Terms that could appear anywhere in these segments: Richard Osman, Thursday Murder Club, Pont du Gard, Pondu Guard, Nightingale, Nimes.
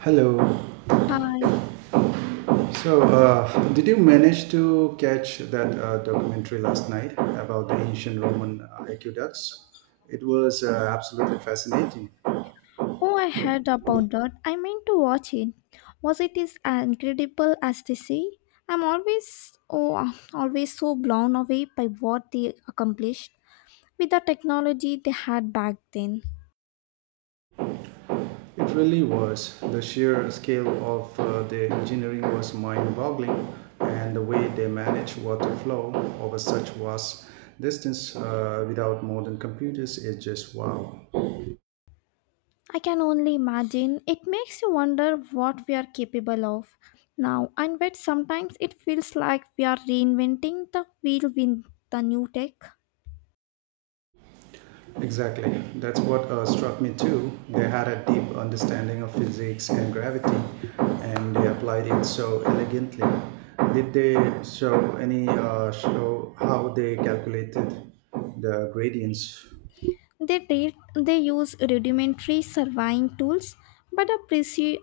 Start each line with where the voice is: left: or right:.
right: Hello.
left: Hi.
right: So, did you manage to catch that documentary last night about the ancient Roman aqueducts? It was absolutely fascinating.
left: Oh, I heard about that. I meant to watch it. Was it as incredible as they say? I'm always oh, always so blown away by what they accomplished with the technology they had back then.
right: It really was. The sheer scale of the engineering was mind boggling, and the way they managed water flow over such vast distance without modern computers is just wow.
left: I can only imagine. It makes you wonder what we are capable of now, and yet sometimes it feels like we are reinventing the wheel with the new tech.
right: Exactly. That's what struck me too. They had a deep understanding of physics and gravity, and they applied it so elegantly. Did they show any show how they calculated the gradients?
left: They did, they use rudimentary surveying tools, but the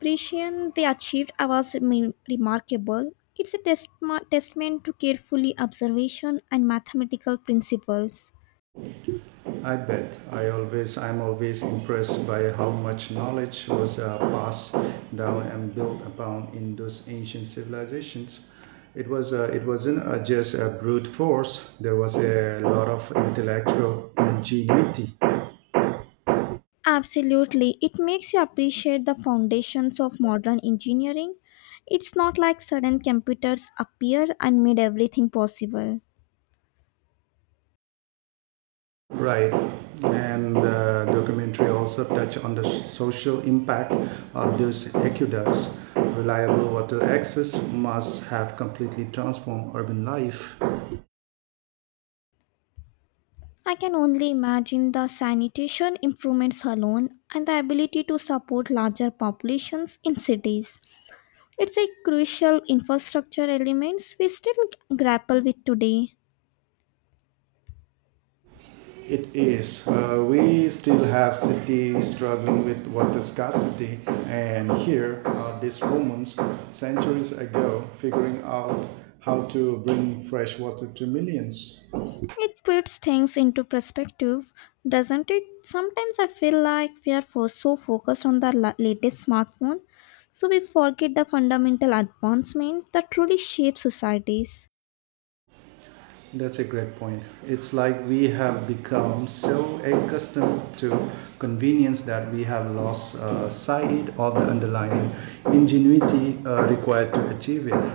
left: precision they achieved was remarkable. It's a testament to carefully observation and mathematical principles.
right: I bet. I'm always impressed by how much knowledge was passed down and built upon in those ancient civilizations. It wasn't just a brute force. There was a lot of intellectual ingenuity,
left: Absolutely, it makes you appreciate the foundations of modern engineering. It's not like sudden computers appeared and made everything possible.
right: right? And the documentary also touched on the social impact of those aqueducts. Reliable water access must have completely transformed urban life.
left: I can only imagine the sanitation improvements alone and the ability to support larger populations in cities. It's a crucial infrastructure elements we still grapple with today.
right: It is. We still have cities struggling with water scarcity, and here are these Romans centuries ago figuring out how to bring fresh water to millions.
left: It puts things into perspective, doesn't it? Sometimes I feel like we are so focused on the latest smartphone, so we forget the fundamental advancement that truly shapes societies.
right: That's a great point. It's like we have become so accustomed to convenience that we have lost sight of the underlying ingenuity required to achieve it.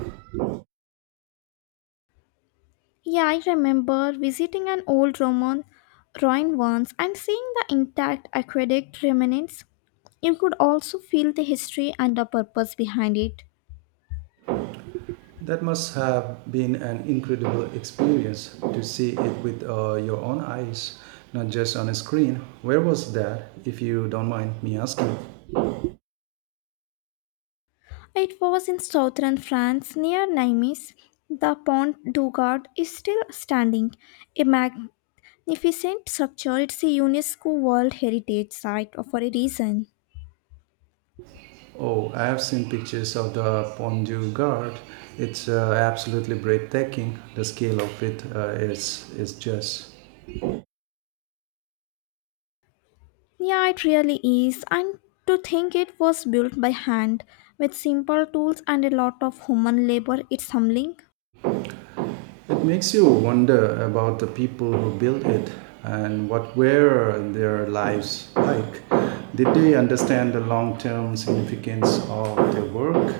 left: Yeah, I remember visiting an old Roman ruin once and seeing the intact aqueduct remnants. You could also feel the history and the purpose behind it.
right: That must have been an incredible experience to see it with your own eyes, not just on a screen. Where was that, if you don't mind me asking?
left: It was in southern France near Nimes. The Pont du Gard is still standing, a magnificent structure. It's a UNESCO World Heritage Site for a reason.
right: Oh, I have seen pictures of the Pondu Guard. It's absolutely breathtaking. The scale of it uh, is just.
left: Yeah, it really is. And to think it was built by hand with simple tools and a lot of human labor, it's humbling.
right: It makes you wonder about the people who built it and what were their lives like. Did they understand the long term significance of their work?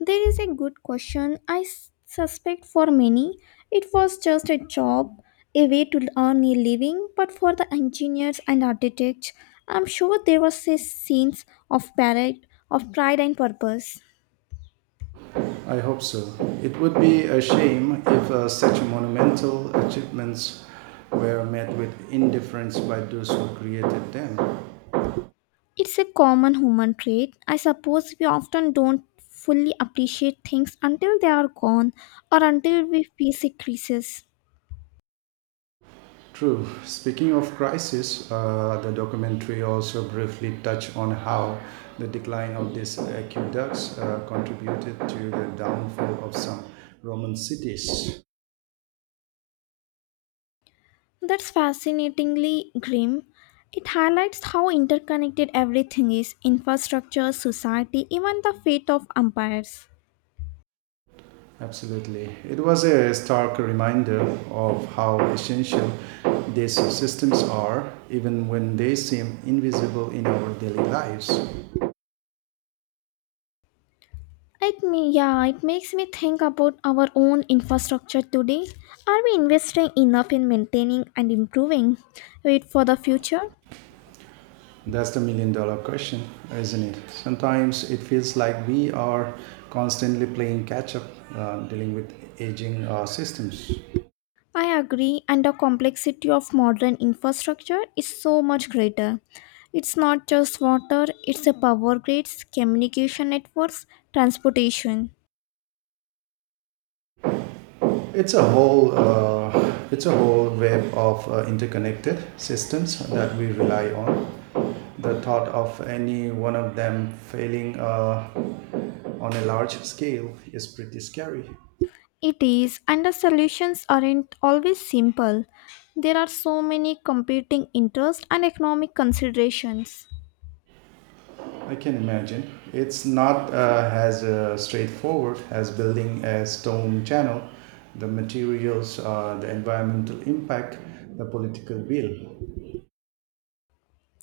left: There is a good question. I suspect for many it was just a job, a way to earn a living, but for the engineers and architects, I'm sure there was a sense of pride and purpose.
right: I hope so. It would be a shame if such monumental achievements were met with indifference by those who created them.
left: It's a common human trait. I suppose we often don't fully appreciate things until they are gone or until we face a crisis.
right: True. Speaking of crisis, the documentary also briefly touched on how the decline of these aqueducts contributed to the downfall of some Roman cities.
left: That's fascinatingly grim. It highlights how interconnected everything is infrastructure, society, even the fate of empires.
right: Absolutely. It was a stark reminder of how essential these systems are, even when they seem invisible in our daily lives.
left: Yeah, it makes me think about our own infrastructure today. Are we investing enough in maintaining and improving it for the future?
right: That's the million dollar question, isn't it? Sometimes it feels like we are constantly playing catch up, dealing with aging systems.
left: I agree, and the complexity of modern infrastructure is so much greater. It's not just water, it's a power grids, communication networks, transportation.
right: It's a whole web of interconnected systems that we rely on. The thought of any one of them failing on a large scale is pretty scary.
left: It is, and the solutions aren't always simple. There are so many competing interests and economic considerations.
right: I can imagine. It's not as straightforward as building a stone channel. The materials, the environmental impact, the political will.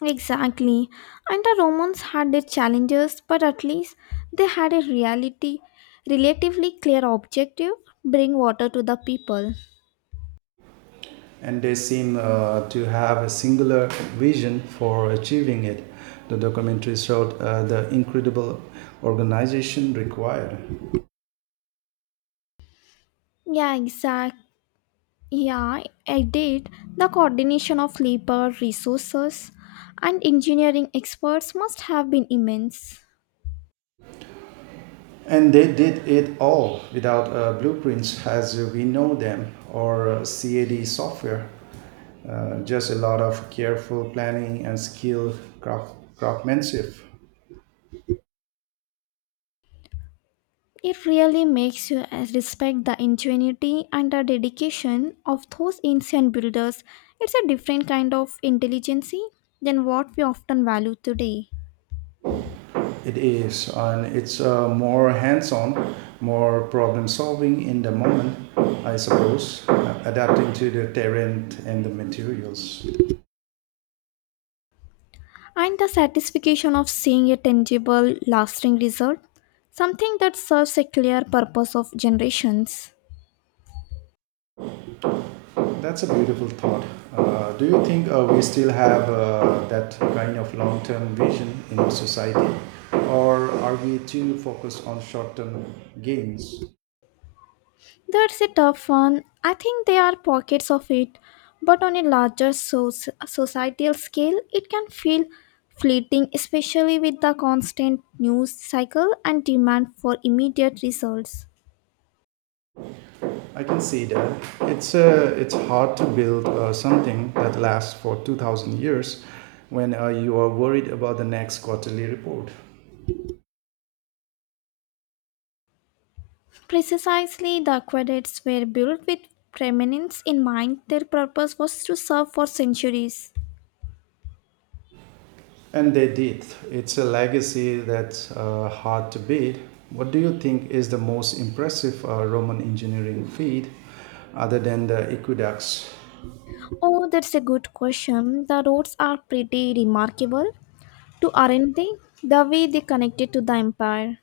left: Exactly, and the Romans had their challenges, but at least they had a relatively clear objective bring water to the people.
right: And they seem to have a singular vision for achieving it. The documentary showed the incredible organization required.
left: Yeah, exactly. Yeah, I did. The coordination of labor, resources, and engineering experts must have been immense.
right: And they did it all without blueprints as we know them or CAD software. Just a lot of careful planning and skilled craftsmanship.
left: It really makes you respect the ingenuity and the dedication of those ancient builders. It's a different kind of intelligence than what we often value today.
right: It is, and it's more hands-on, more problem-solving in the moment, I suppose, adapting to the terrain and the materials.
left: And the satisfaction of seeing a tangible, lasting result, something that serves a clear purpose of generations.
right: That's a beautiful thought. Do you think we still have that kind of long-term vision in our society, or are we too focused on short-term gains?
left: That's a tough one. I think there are pockets of it, but on a larger societal scale, it can feel fleeting, especially with the constant news cycle and demand for immediate results.
right: I can see that. It's hard to build something that lasts for 2,000 years when you are worried about the next quarterly report.
left: Precisely, the aqueducts were built with preeminence in mind. Their purpose was to serve for centuries.
right: And they did. It's a legacy that's hard to beat. What do you think is the most impressive Roman engineering feat other than the aqueducts?
left: Oh, that's a good question. The roads are pretty remarkable, to aren't they? The way they connected to the empire.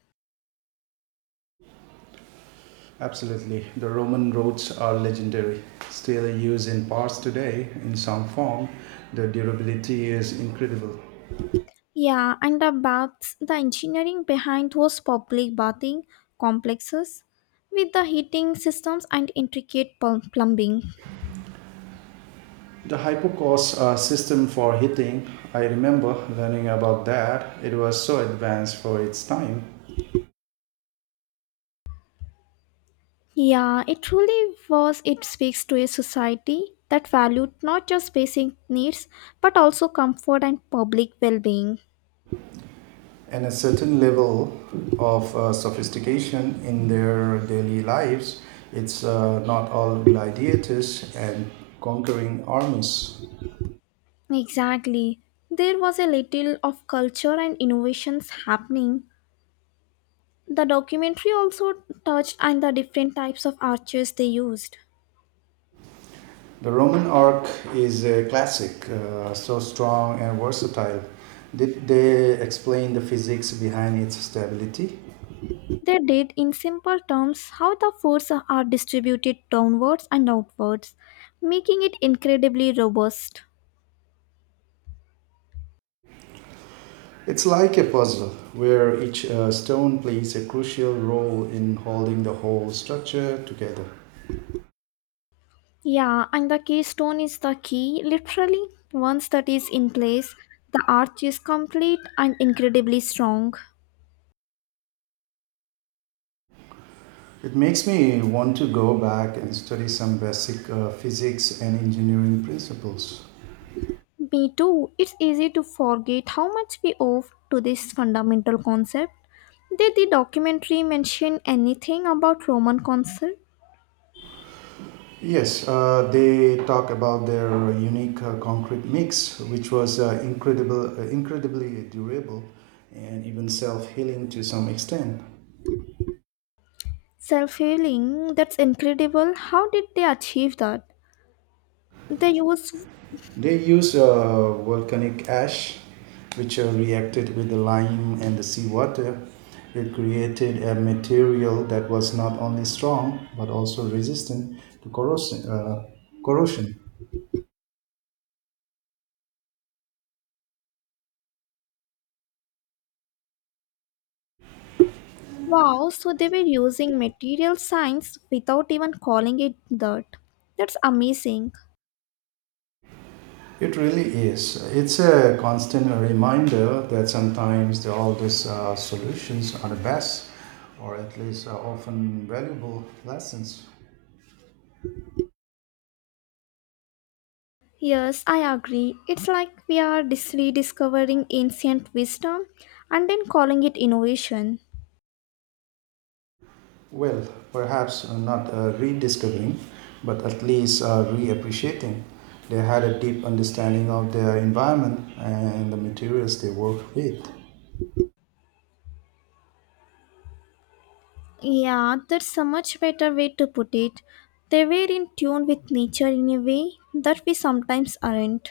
right: Absolutely. The Roman roads are legendary, still used in parts today in some form. The durability is incredible.
left: Yeah, and the baths, the engineering behind those public bathing complexes with the heating systems and intricate plumbing.
right: The hypocaust system for heating, I remember learning about that. It was so advanced for its time.
left: Yeah, it truly was, it speaks to a society that valued not just basic needs but also comfort and public well being.
right: And a certain level of sophistication in their daily lives. It's not all gladiators and conquering armies.
left: Exactly. There was a little of culture and innovations happening. The documentary also touched on the different types of arches they used.
right: The Roman arc is a classic, so strong and versatile. Did they explain the physics behind its stability?
left: They did, in simple terms, how the forces are distributed downwards and outwards, making it incredibly robust.
right: It's like a puzzle where each stone plays a crucial role in holding the whole structure together.
left: Yeah, and the keystone is the key. Literally, once that is in place, the arch is complete and incredibly strong.
right: It makes me want to go back and study some basic physics and engineering principles.
left: Me too, it's easy to forget how much we owe to this fundamental concept. Did the documentary mention anything about Roman concept?
right: Yes, they talk about their unique concrete mix, which was incredibly durable and even self healing to some extent.
left: Self healing, that's incredible. How did they achieve that? They use
right: They used volcanic ash, which reacted with the lime and the seawater. It created a material that was not only strong but also resistant to corrosion. Corrosion.
left: wow, so they were using material science without even calling it that. That's amazing.
right: It really is. It's a constant reminder that sometimes the oldest solutions are the best, or at least are often valuable lessons.
left: Yes, I agree. It's like we are rediscovering ancient wisdom and then calling it innovation.
right: Well, perhaps not rediscovering, but at least reappreciating. They had a deep understanding of their environment and the materials they work with,
left: Yeah, that's a much better way to put it. They were in tune with nature in a way that we sometimes aren't.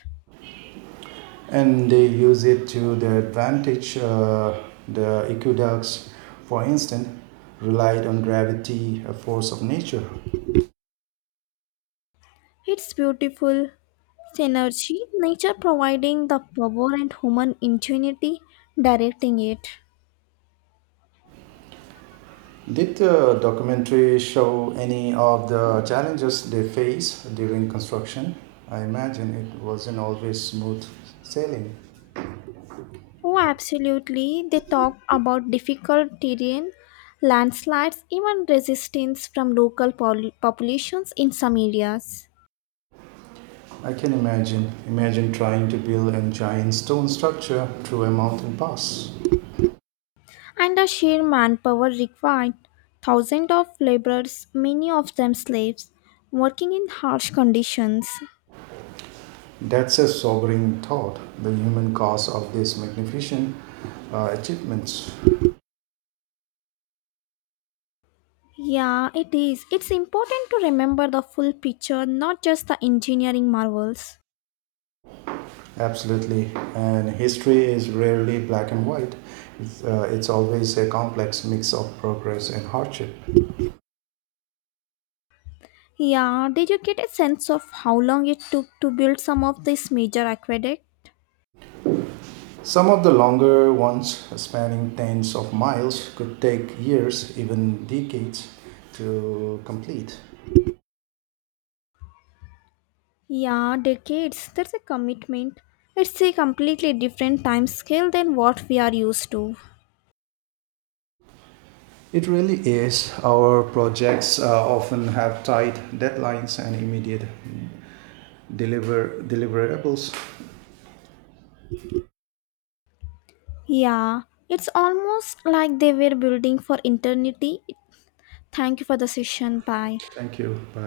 right: and they use it to their advantage. The aqueducts, for instance, relied on gravity, a force of nature.
left: It's beautiful synergy, nature providing the power and human ingenuity directing it.
right: Did the documentary show any of the challenges they face during construction? I imagine it wasn't always smooth sailing.
left: Oh, absolutely. They talk about difficult terrain, landslides, even resistance from local populations in some areas,
right: I can imagine. Imagine trying to build a giant stone structure through a mountain pass.
left: and the sheer manpower required. Thousands of laborers, many of them slaves, working in harsh conditions.
right: That's a sobering thought, the human cost of these magnificent achievements.
left: Yeah, it is. It's important to remember the full picture, not just the engineering marvels.
right: Absolutely. And history is rarely black and white, it's always a complex mix of progress and hardship.
left: Yeah, did you get a sense of how long it took to build some of these major aqueducts?
right: Some of the longer ones, spanning tens of miles, could take years, even decades, to complete.
left: Yeah, decades. That's a commitment. It's a completely different time scale than what we are used to.
right: It really is. Our projects often have tight deadlines and immediate deliverables.
left: Yeah, it's almost like they were building for eternity. Thank you for the session. Bye.
right: Thank you. Bye.